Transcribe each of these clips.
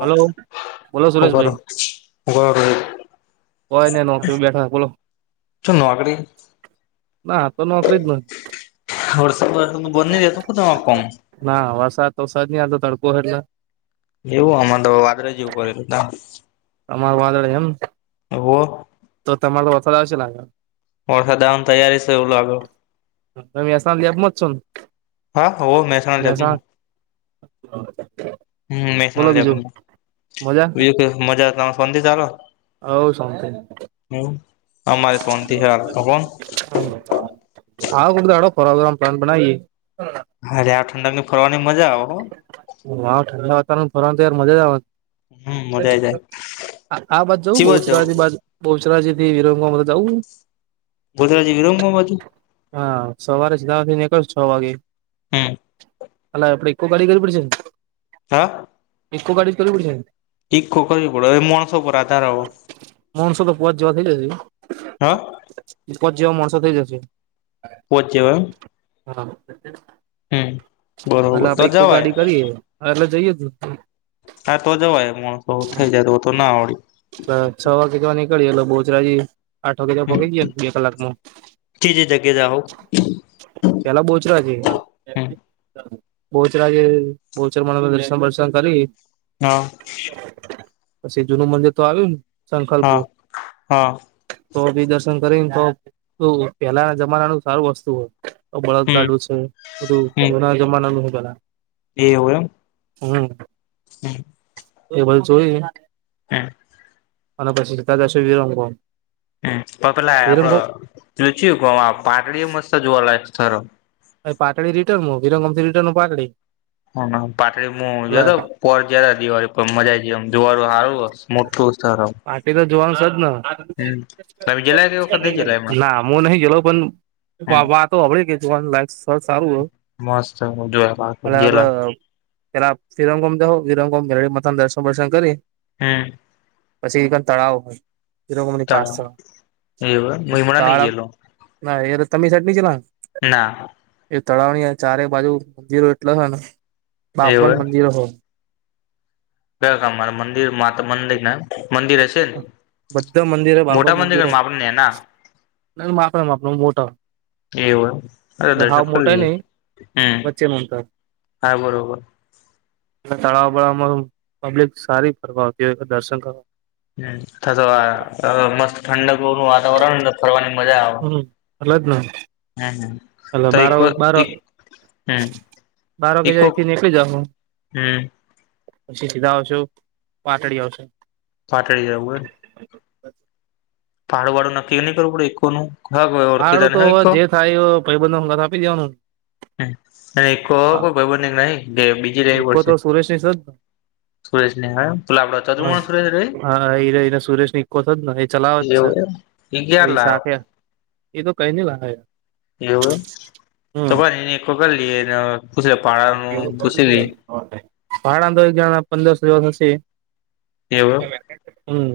Hello બોલો સુરેશભાઈ હ [unintelligible] કોઈને નોકસરી બેઠા કોલો. શું ના તો વર્ષો વરષ બંધ જતો ક ત કમ [unintelligible] ના વરસાદ તો વસાદ ન આ તો તડકો હેલા. એવું અમારે તો વાદરે જવું કરેલું ત. તમારું વાદળ એમ, તો તમાર તો વથળ આવશે લાગેળ. વર્સાાદાઉન તૈયારી છે એવું લાગે. તસ લબમાંત છો. હા મેહેસાણા જું. મહેસાણા હમ બોલો મેખણા લે આપ બીજું મજા [unintelligible] મજા ત સધી ચાલ. હવ સમથીંગ. હવ. તા [unintelligible] હા તોડો પર પ્લાન બનાવી. અરે આ ઠંડક ની ફરવાની મજા આવે. હ ઠંડ વાતાવરણ ફરવાનું તો યાર મજા હમ મજા આઈ જાય આવેવાની. આ બાત જઉું ચીવર જવું બહુચરા બહુચરાજીથી વિ ત તો જઉ. બોધરાજી વિરંગો માંજું. હા સવારે જધથી નીકળ છ વાગે. હમ. અઆપડે એકકો ગાડી કરવી પડશે ને? હા. કો ગાડી ચલી પડી. એક ખોખ પડ માણસો પર આધારો. માનસો તો પવા જવા થઈ જાયશે. હા. પ જવ મણસ થઈ જ છે. પહોચવા. હા ભ બરોબર આપડે તો એકકો જવાય ગાડી કરીએે. હા એટલે જઈએ ત. હા તો જવાય માણસો થઈ જાય તો તો ના આવડે. છ વા કેટવા નીકળી એલો બહુચરાજી. આઠ વાગે ત્યા હમ પગી ગયા બે કલાકમાં. ચીજ જગ્યા જાઓ પેલા બોચરા છે. હમ બહચરાજે બહચર મન દર્શન દર્શન કાલી. હા. પછી જુનું મંદિર તો આવ્યું ને, હા સંખલપુર. હા. તો બી દર્શન કરીને તો પહેલાના જમાનાનું સારું વસ્તુ હોય. હમ બળદગાડું છે, બધું જુના જમાના ન છે પેલા. એવ એમ. હમ. હમ. એ ભાઈ જોય. હમ. અનપ્રસિ્ધતા દશે વીરંગોમ. હ, પણ પેલા આપડ પુંચું કે પાટડી મસ્ત જોવા લયક સ્થળો. પાટડી રટર્ન વિરમ રિટર્ન પાટળડી. હ પાટળીમાં જોતોર જ દિવાળી પર મજા જઈમ દુવારું હારું. મોટુંસર. પાર્ટી તો જોવાનું જ તમે ગેલા કે વખત નઈ ન, ગેલા એમાં ના હું નહી ગે પણ. હમ વાતો હડી કે જોવાનું લાઈફ સર સારું હોય, મસ્ત જોયા અને ગેલા આપડ પેલા વિરંગોમ દહો વિરંગોમ મેળ મથા દર્શન વર્શન કરી. હમ. પછી તળાવ હોય પા એવું એમ હું હમણાં નઈ તળ. ગયેલો ના એ તો તમ સટની છે. ના. એ તળાવની ચારે બાજુ મંદિરો એટલે હ ને, બાપ એવું મંદિરો હો. ક કામ મારે મંદિર મા મંદિર ને મંદિર હશે ને. બધા મંદિર બાબર મોટા મંદિર મંદિરે, આપણે નેના માપણા માપણા મોટા. એવય અરે હાવ દર્શક ખરી મોટા નઈ દએ, હમ વચ્ચે મોટા હા બરોબર. તળાવ બળમાં પબ્લિક સારી ફરવા આવતી હોય દર્શન કરવા. હમ અતો મસ્ત ઠંડક નું વાતાવરણ ફરવાની. મજા આવે, હમ હમ હ. હલો બાર બાર બારગે ઈકો એથી નીકળી જા હું. હમ પછી સીધા આવશો, પાટડી આવશે. પાટળ જવુંય. ભાડું વાળું નક્કી નહીં કરવુંડે એકકો નનું. હડું તો હવે જે થાયબંધ આપી દેવાનું. અને કો કોઈ ભબની ન ગે બી. ઈકો તો સુરેશ ની છે જ. સુરેશ ને હા પેલા આપડો હા ચતુર્ણ સુરેશ રે હા એને સુરેશ ઇકો થ જ ને એ ચલાવે જ છે. એગયાર એ લાખ સાથે એ તો કઈ ની લખાય. એવું, તો એને વ કરી લઈએ ને પૂછ લ પાડાનું પૂછ લએ. ભાડા તો એક જણા પંદરસો જેવા થશે હમ્મ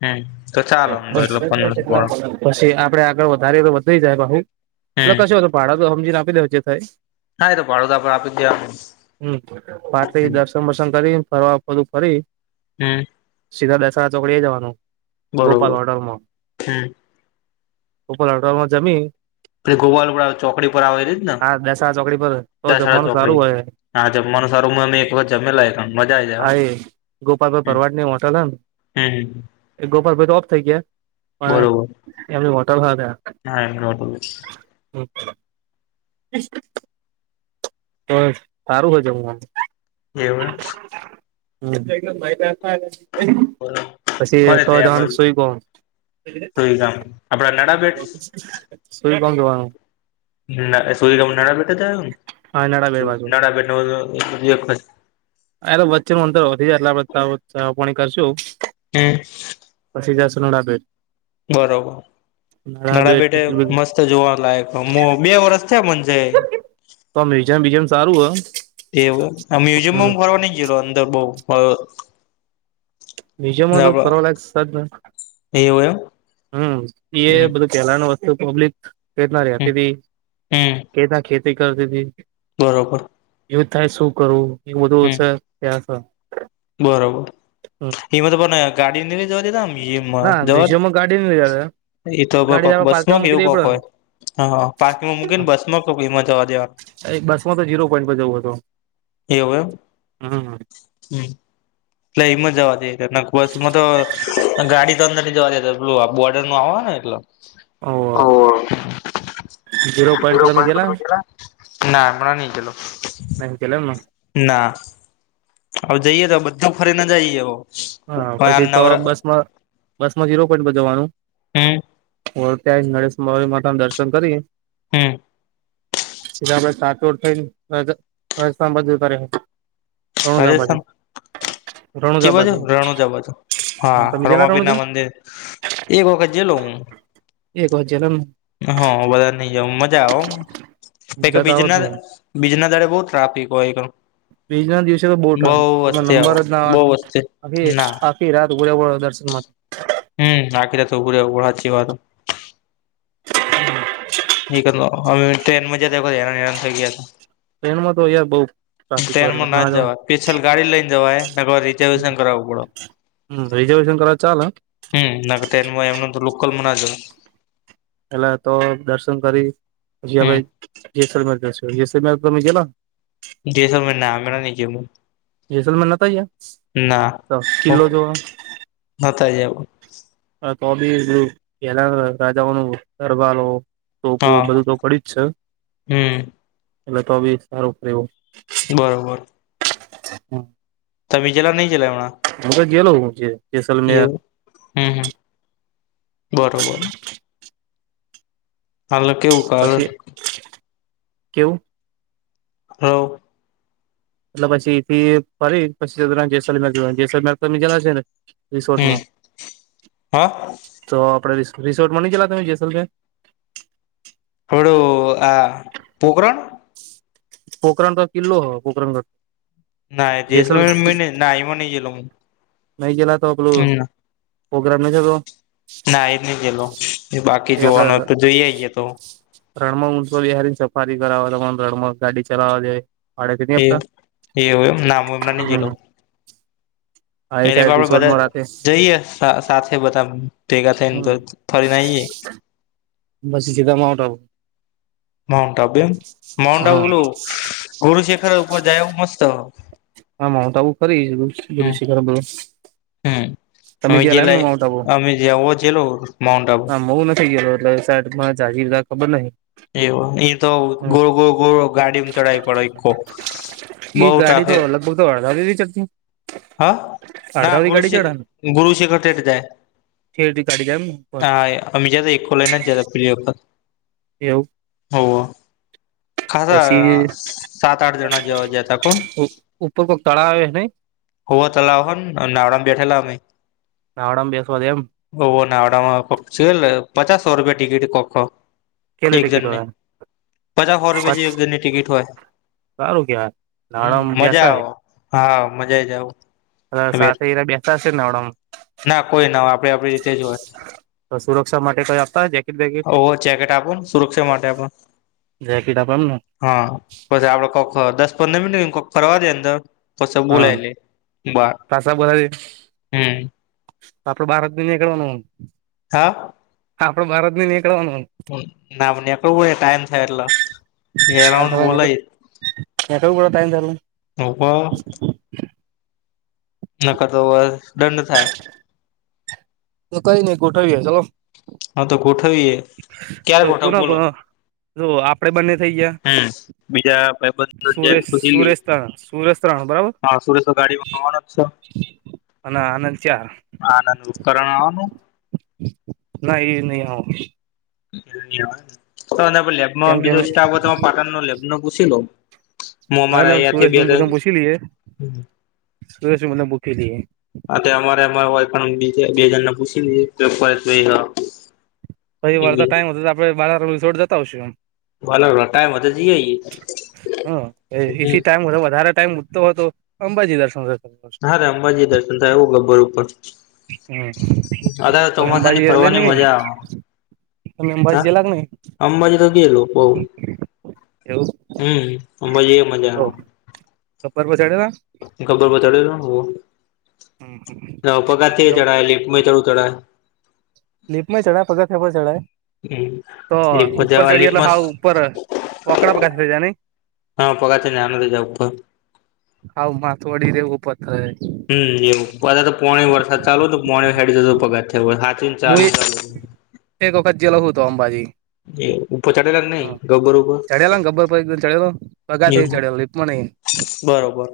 હમ્મ તો ચાલો આમ તો એટલે પંદર ભાડું પસી આપડે આગળ વધારીએ તો વધી જાય પાહુ એટલે હમ કશું હો ભાડા તો હમજીને ના આપીદે જે થાય હા એ તો ભાડું તો આપડે આપી જ દેવાનું હમ્મ [unintelligible] દર્શન વર્શન કરી ફરવા બધું ફરી હમ્મ સીધા [unintelligible] ચોકડી જવાનું બરોબર ગોપાલ હોટલમાં હમ ગોપાલામ હોટલ માં જમી [unintelligible] ચોકડી પર આવેલી છે એજ આ દસ આ ચોકડી પર તો ન દસેરા જમવાનું સારું ચોકડી હોય હા જમવાનું સાર મલે અમે એક વખત જમેલા એમાં હા એ ગોપાલભાઈ ભરવાડ ની હોટલ હમ [unintelligible] એ ગોપાલભાઈ તો ઓફ થઇ ગયા બરોબર પણ એમની હોટેલ હાલે હા એમ [inaudible] તો સારું [unintelligible] એવું એમ [unintelligible] પછી ફરે [unintelligible] દે ગામ આપણા [unintelligible] સૂઈ કોન જવાનું નાડા બેડ બાજુ [unintelligible] [unintelligible] વચ્ચે નું અંતર વધી જાય એટલે આપણે ચા પાણી કરશુ હમ્મ પછી [unintelligible] બરોબર નડા નાણા બેટ બેેટે ટિકિટ મસ્ત જોવા લાયક બે વર્ષ થયા મન જઈ તો મ્યુઝિમ બીઝમ સારું હો એવુ મ્યુઝિયમમાં હું ફરવા નઈ ગયેલો અંદર બવ મ્યુઝિયમમાં તો ફરવા લાયક [unintelligible] એવું એમ હમ્મ એ હમ બધું પહેલા નું વસ્તુ પબ્લિક કેવીતના હમ રેતીતી હમ કેવીતના ખેતી કરતીતી બરોબર [unintelligible] થાય શું કરવું એ બધું હમ છે ત્યાં બરોબર હમ એમાં તો પણ ગાડી ના મ્યુઝિયમમાં [unintelligible] ગાડી [unintelligible] એતો ગાડી [unintelligible] આપડે પાર્કિંગમાં બસમાં કે મૂકી એવું દેવી કોક પડે હોય હા પારકિંગમાં મૂકી ને બસમાં [unintelligible] જવા દેવાનું બસ માં તો ઝીરો પોઈન્ટ પર જવું હતો એવું એમ હમ્મ હમ્મ હમ્મ એટલે એમાં જવા દેય નક બસામાં તો ગાડી તો અંદર નય જવા દેતા પેલું બોર્ડર નું આવ હને એટલે ઓ હા. ઝીરો પોઈન્ટ પર તમે ગેલા ના હમણાં નહીં ગયેલો. [unintelligible] ના. હવે જઈએ તો બધું ફરી ને જઈ [unintelligible] હા. પછી તો બસમાં બસમાં ઝીરો પોઈન્ટ બજવવાનું. હમ્મ. [unintelligible] માતા નું દર્શન કરી હમ્મ. સીધા આપડે સાતોર થઈન રાજ રાજસ્થાન બાજુ ઊભા રહે હે. રાજસ્થાન, કી બાજુ? રણુજા બાજુ. હા. તમે ગેલા રામાપીર ના રણુજા મંદિર, એક વખત જઈલો હું. એકવાર જનમ હા. વધાર નહીં [unintelligible] મજા આવે હો ઓમાં. મજા તો આવત એકાબીજા ને [unintelligible] બીજના દાડે બહું ટ્રાફિક હોય [unintelligible] બીજ ના દિવસે તો બઉ બહુ ટ્રાફિક. તેમાં વસ્તી આવો નંબર જ ના બહુ આવેન. વસ્તી હવે ના આખી રાત ઊભું રહેવું પડે દર્શન માં. હમ્મ. આખી રાત ઉભુ રહેવું પડે, હાચી વાત હે. [unintelligible] ટ્રેનમાં તો યાર બઉ ટ્રાફિક હોય એટલે ટ્રેનમાં ના જવાય. પેશલ ગાડી લઈન જવાય, નકર રિઝર્વેશન કરાવવું પડે. હમ્મ રિઝર્વેેશન કરાવ તો ચાલે. હમ્મ. [unintelligible] લોકલમાં ના જવાય. એેટલે તો દર્શન કરી પછી હમ આપણે જેસલમેર જશું. જેસલમેર તમે ગયેલા? જેસલમેર ના, હમણાં ની ગીયો હું. જેસલમેર નતા ગિયા? ના. હો નતા જાઉં. આ તોબી પેલા રાજાઓનું દરબારો તોપો હા બધું તો પડી જ છે, હમ એટલે તો બી સારું એવું. બરોબર. હમ્મ. તમે ગિયેલા? ની ગિયેલા વા? હું તો જિયેલો હું જે એવું? હમ્મ-હમ્મ, બરોબર. હાલે કેવું કાલ પછી કેવું? [unintelligible] એટલે પછી થી ફરી પછી [unintelligible] જેસલમેર જોવા, જેસલમેર તમે જિયેલા છે ને હમ રિસોર્ટમાં, હા તો આપણે રિસો, રિસોર્ટમાં ની ગિયેલા તમે જેસલમેર? [unintelligible] આ પોકરણ? પોકરણ તો કિલ્લો, પોકરણગઢ. ના જેસલ, જેસલમેર મેને ના એમાં નહી ગેલો હું નહીં ગિયેલા તો પેલું હમ્મ પોગ્રામ ન થતો ના ઈ ની જયેલો. બાકી એ આપડે જોવાનો તો જઈ આઈએે તો. રણમાં [unintelligible] સફારી કરાવવા તમાર રણમાં ગાડી ચલાવા દેઈ. એવ એવું એમ ને. ના મે હમણા ની ગયેલો. હમ હા એ એલે સાઈડ પાપડે રિસોર્ટમાં રાતે બધા જઈએ સા સાથે બધા ભેગા થઈને હમ તો થોરીને આઇએ. બસી સીધા માઉન્ટબુ. માઉન્ટ આબુ એમ માઉન્ટ હા આબુલો ગુરુ શેખર ઉપર જાયવું મસ્ત. હા માઉન્ટ આબુ ફરી હમ હમ તમે અમે જેલા એમ ને ગેલા માઉન્ટ આબુ? અમે જે ઓજ જેલો માઉન્ટ આબુ. મહુ નથી ગેલો તો એ સાત માં ઝાજીદા ખબર નહિ. એવ એ તો હમ ગોળ ગોળ ગોળ ગાડીમ ચડાવી પડે ઈકો. બઉ ટ્રાફિક. તોડ દદી ચલ્તી. હા ના, ગુરુ શ ગુરુ શેખર તેટ જાય. ખથી કાઢી જામ. અી જા એકકો લઈના જ ખુલી. એવ હો, પછી ખાસ સાત આઠ જણા જેવા જ હતા. પણ. તો કોઈક તળાવ આવે છે નહી. હો તલા હોન નાવડામાં બેઠેલામેમે. નાડામ બેસવાે એમ? ઓ નાવડામાં પચાસસો રૂપિયા ટિકિટ કોખો. કેલ એક જણને ટટેકટવા. પચાસ સો રૂપિયા જેની ટિકિટ હોય, સારું કેવાય હમ નાવડામાં મજા આવે. બેસાય હા મજા જાવ. હ સાથે એરા બેતાશે ને હડ. ના કોઈ ના હોય આપડે આપડી રીતે જોવા. તો સુરક્ષા માટે કોઈ આપતા. બેકેટ ઓ ચેકેટ આપણ સુરક્ષા માટે આપ. જેકેટ આપે એમને હા, પછી આપડે કોક દસ પંદર મિનિટ કોક ફરવા દે અંદર. કસ હા બોલાય લ, બ પાછા હમ. આપલો ભારત દુનિયાકડ બનાવું. હા. આપડે ભારત ની નીકળવાનું. ના નીકળવું હોય ટાઈમ થાય એટલે, અરાઉન્ડ બોલાય. કું કડા ત ત. નભવા. [unintelligible] નખતો બ દંડ થાય. તો કઈ નહી કોઠવીયા ચલો. હા તો ગોઠવીએ, ક્યારે ગોઠવ કોના બોલો. કોના જો આપડે બંને થઈ ગયા હ બીજા ભાઈબંધ જે ખુશીલી. સૂર્યસ્ત્રાણ બરાબર. હા સુરેશ ગાડીમાં હોવાનો જ છે, અને આનંદ ચાર આનંદ. કરણ ઓનું? ના એ નહી હ. તો લેબમાં કેમ કેમ બીજો સ્ટાફ હો પાટણ ન લેબ નો પૂછ લો. મો એટલે મારા અંથી સુરેશ બે. સુ મને બૂકીધ. આ અમારે અ હોય પણજ બે જણને પૂછી લ. પછ વળતા ટાઈમ હતો તો આપણે બારોડ જતા આવશું એમ. ભ ટાઈમ. [unintelligible] હ એથી ટાઈમ વધારે ટાઈમ મૂકતો હોય તો અંબાજી દર્શન કર. હારે અંબાજી દર્શન થાય એવું ગબ્બર ઉપર. હમ અત તમે ચોમાસાની અંબાજી એ લઈને ફરવાની ગઈ મજા આવે. તમે અંબાજી હા જેલા કે નહી અંબાજી તો ગેલો બઉ. એવું. હમ, મજ મજા. કપર પછાડે? ખબર પ ચડેને, પગારથી ચડાય લ ચડું ચડાય. લીપમાં ચડાય પગારેપર ચડાય, હમ તો લીફ્ટમાં ઉપર જવા ચડી એટલે લીફ્ટમાં હાવ. ઉપર વકડાપ ગાસ છે ને. હા પગા છે ન તો જાવ. હા માથવાડી રેવો પ થય. હમ એવું બધા તો પોણી વરસાદ ચાલુય તો પોણી સાઈડી જતો પગાર થયો સાચી ચા હું ને ચાલ. એક વખત જેલો હત તો અંબાજી. હમ. ઉપર ચાઢેલા નહી હા ગબ્બર ઉપર, ચડેલો ને ગબ્બર પર એકદમ ચડેલો પગાથે અ. ચડેલો લીપમાં નહી બરોબર.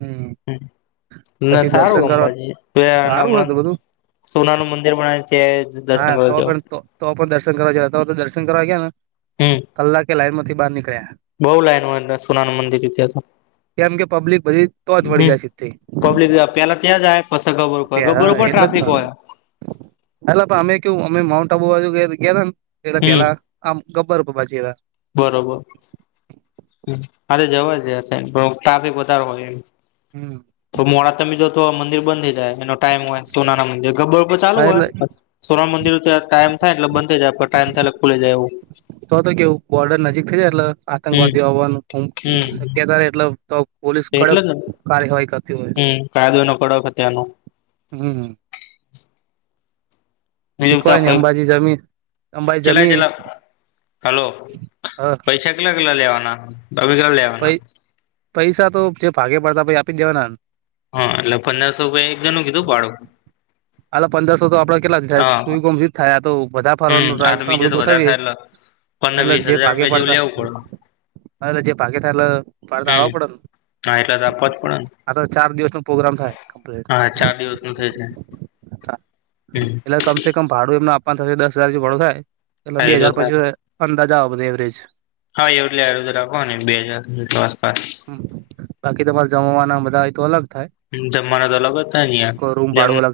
હમ ના પછી સારું દર્શન કરવા અંબાજી સારું હમણાં. હતું બધું સોનાનું મંદિર બનાવ્યું છે. દર્શન હા તો કરવા જાવ પણ તો પણ દર્શન કરવા જો તો તો દર્શન કરવા ગયા ને. હમ કલાકે લાઈન માંથી બહાર નીકળ્યા. બહુ લાઈન હોય અંદર સોનાનુ મંદિરમાં. કેમ કે પબ્લિક બધી તો જ વળી જાય સીધી. પબ્લિક પેલા ત્યાં જાય પસ ગબ્બર હોય હા ગબ્બર ઉપર એટલે જ ટ્રાફિક ને, હોય. એટલે અમે કયું અમે માઉન્ટ આબુ બાજુ ગેયા ને એટલે, હમ પેલા આમ ગબ્બર પર પછી ગે તા. બરોબર. અરે જવા જ ટ્રાફિક વધારે હોય એમ. હમ. તો મોડા તમે જો તો મંદિર બંધ થઈ જાય એનો ટાઈમ હોય સોના ના મંદિર ગબ્બર ઉપર ચાલુ હા હોય. એટલે સોના મંદિર ટાઈમ થાય એટલે બંધ થ જાય પણ ટાઈમ થાય એટ ખુલી જાય એવું. તો તો કેવું બોર્ડર નજીક થ જ એટલે હમ આતંકવાદી હોવાનું હમ શક્યતા એટલે તો. પોલીસ એટલે કડક જ ને કાર્યવાહી કરતી હોય, હમ કાયદો એનો કડક ત્યાંનો હમ હમ. બીજું ત શીખવાય નહી અંબાજી જમીન અંબાજી ચેલા જમીન. ચેલા હલો પૈસા કેટલા કેટલા લેવાના? તમે કેટલા લેવા? પ પૈસા તો જે ભાગે પડતા પછી આપી જ દેવાના. હા એટલે પંદરસો રૂપિયા એક જ નું કીધું ભાડો. અલે પંદરસો તો આપડે કેટલા થાય હા સુઈ ગમ થાય તો બધા હમ ફરવાનું આ તો રાજસ્થાન બીજે બધું તો વધારે ગોઠવીએ. થાય એટલે પંદર એટલે વીસ જે હજાર ભાગે રૂપિયા જેવું પાડતા, લેવું પડે એટલે જે ભાગે થાય એટલે પાડતા હમ આવવા પડેને. હા એટલે તો આપવા જ પડે ને, નો પ્રોગ્રામ થાય કમ્પ્લીટ હા ચાર દિવસ નું થઇ જાય. એટલે કમસે કમ ભાડું એમને આપવાનું થશે દસ હજાર જે ભાડું થાય. એ હા બે તો હાજાર થાય પછી અંદાજ આવવા બધે એવરેજ. હા એવટ લજ રાખો ને બે હજાર બજેટ આસપાસ. હમ્મ, બાકી તમાર જમવાના બધા ઈ તો અલગ થાય. જમવાના તો અલગ જ થાય ને યાર રૂમ જમ ભાડું અલગ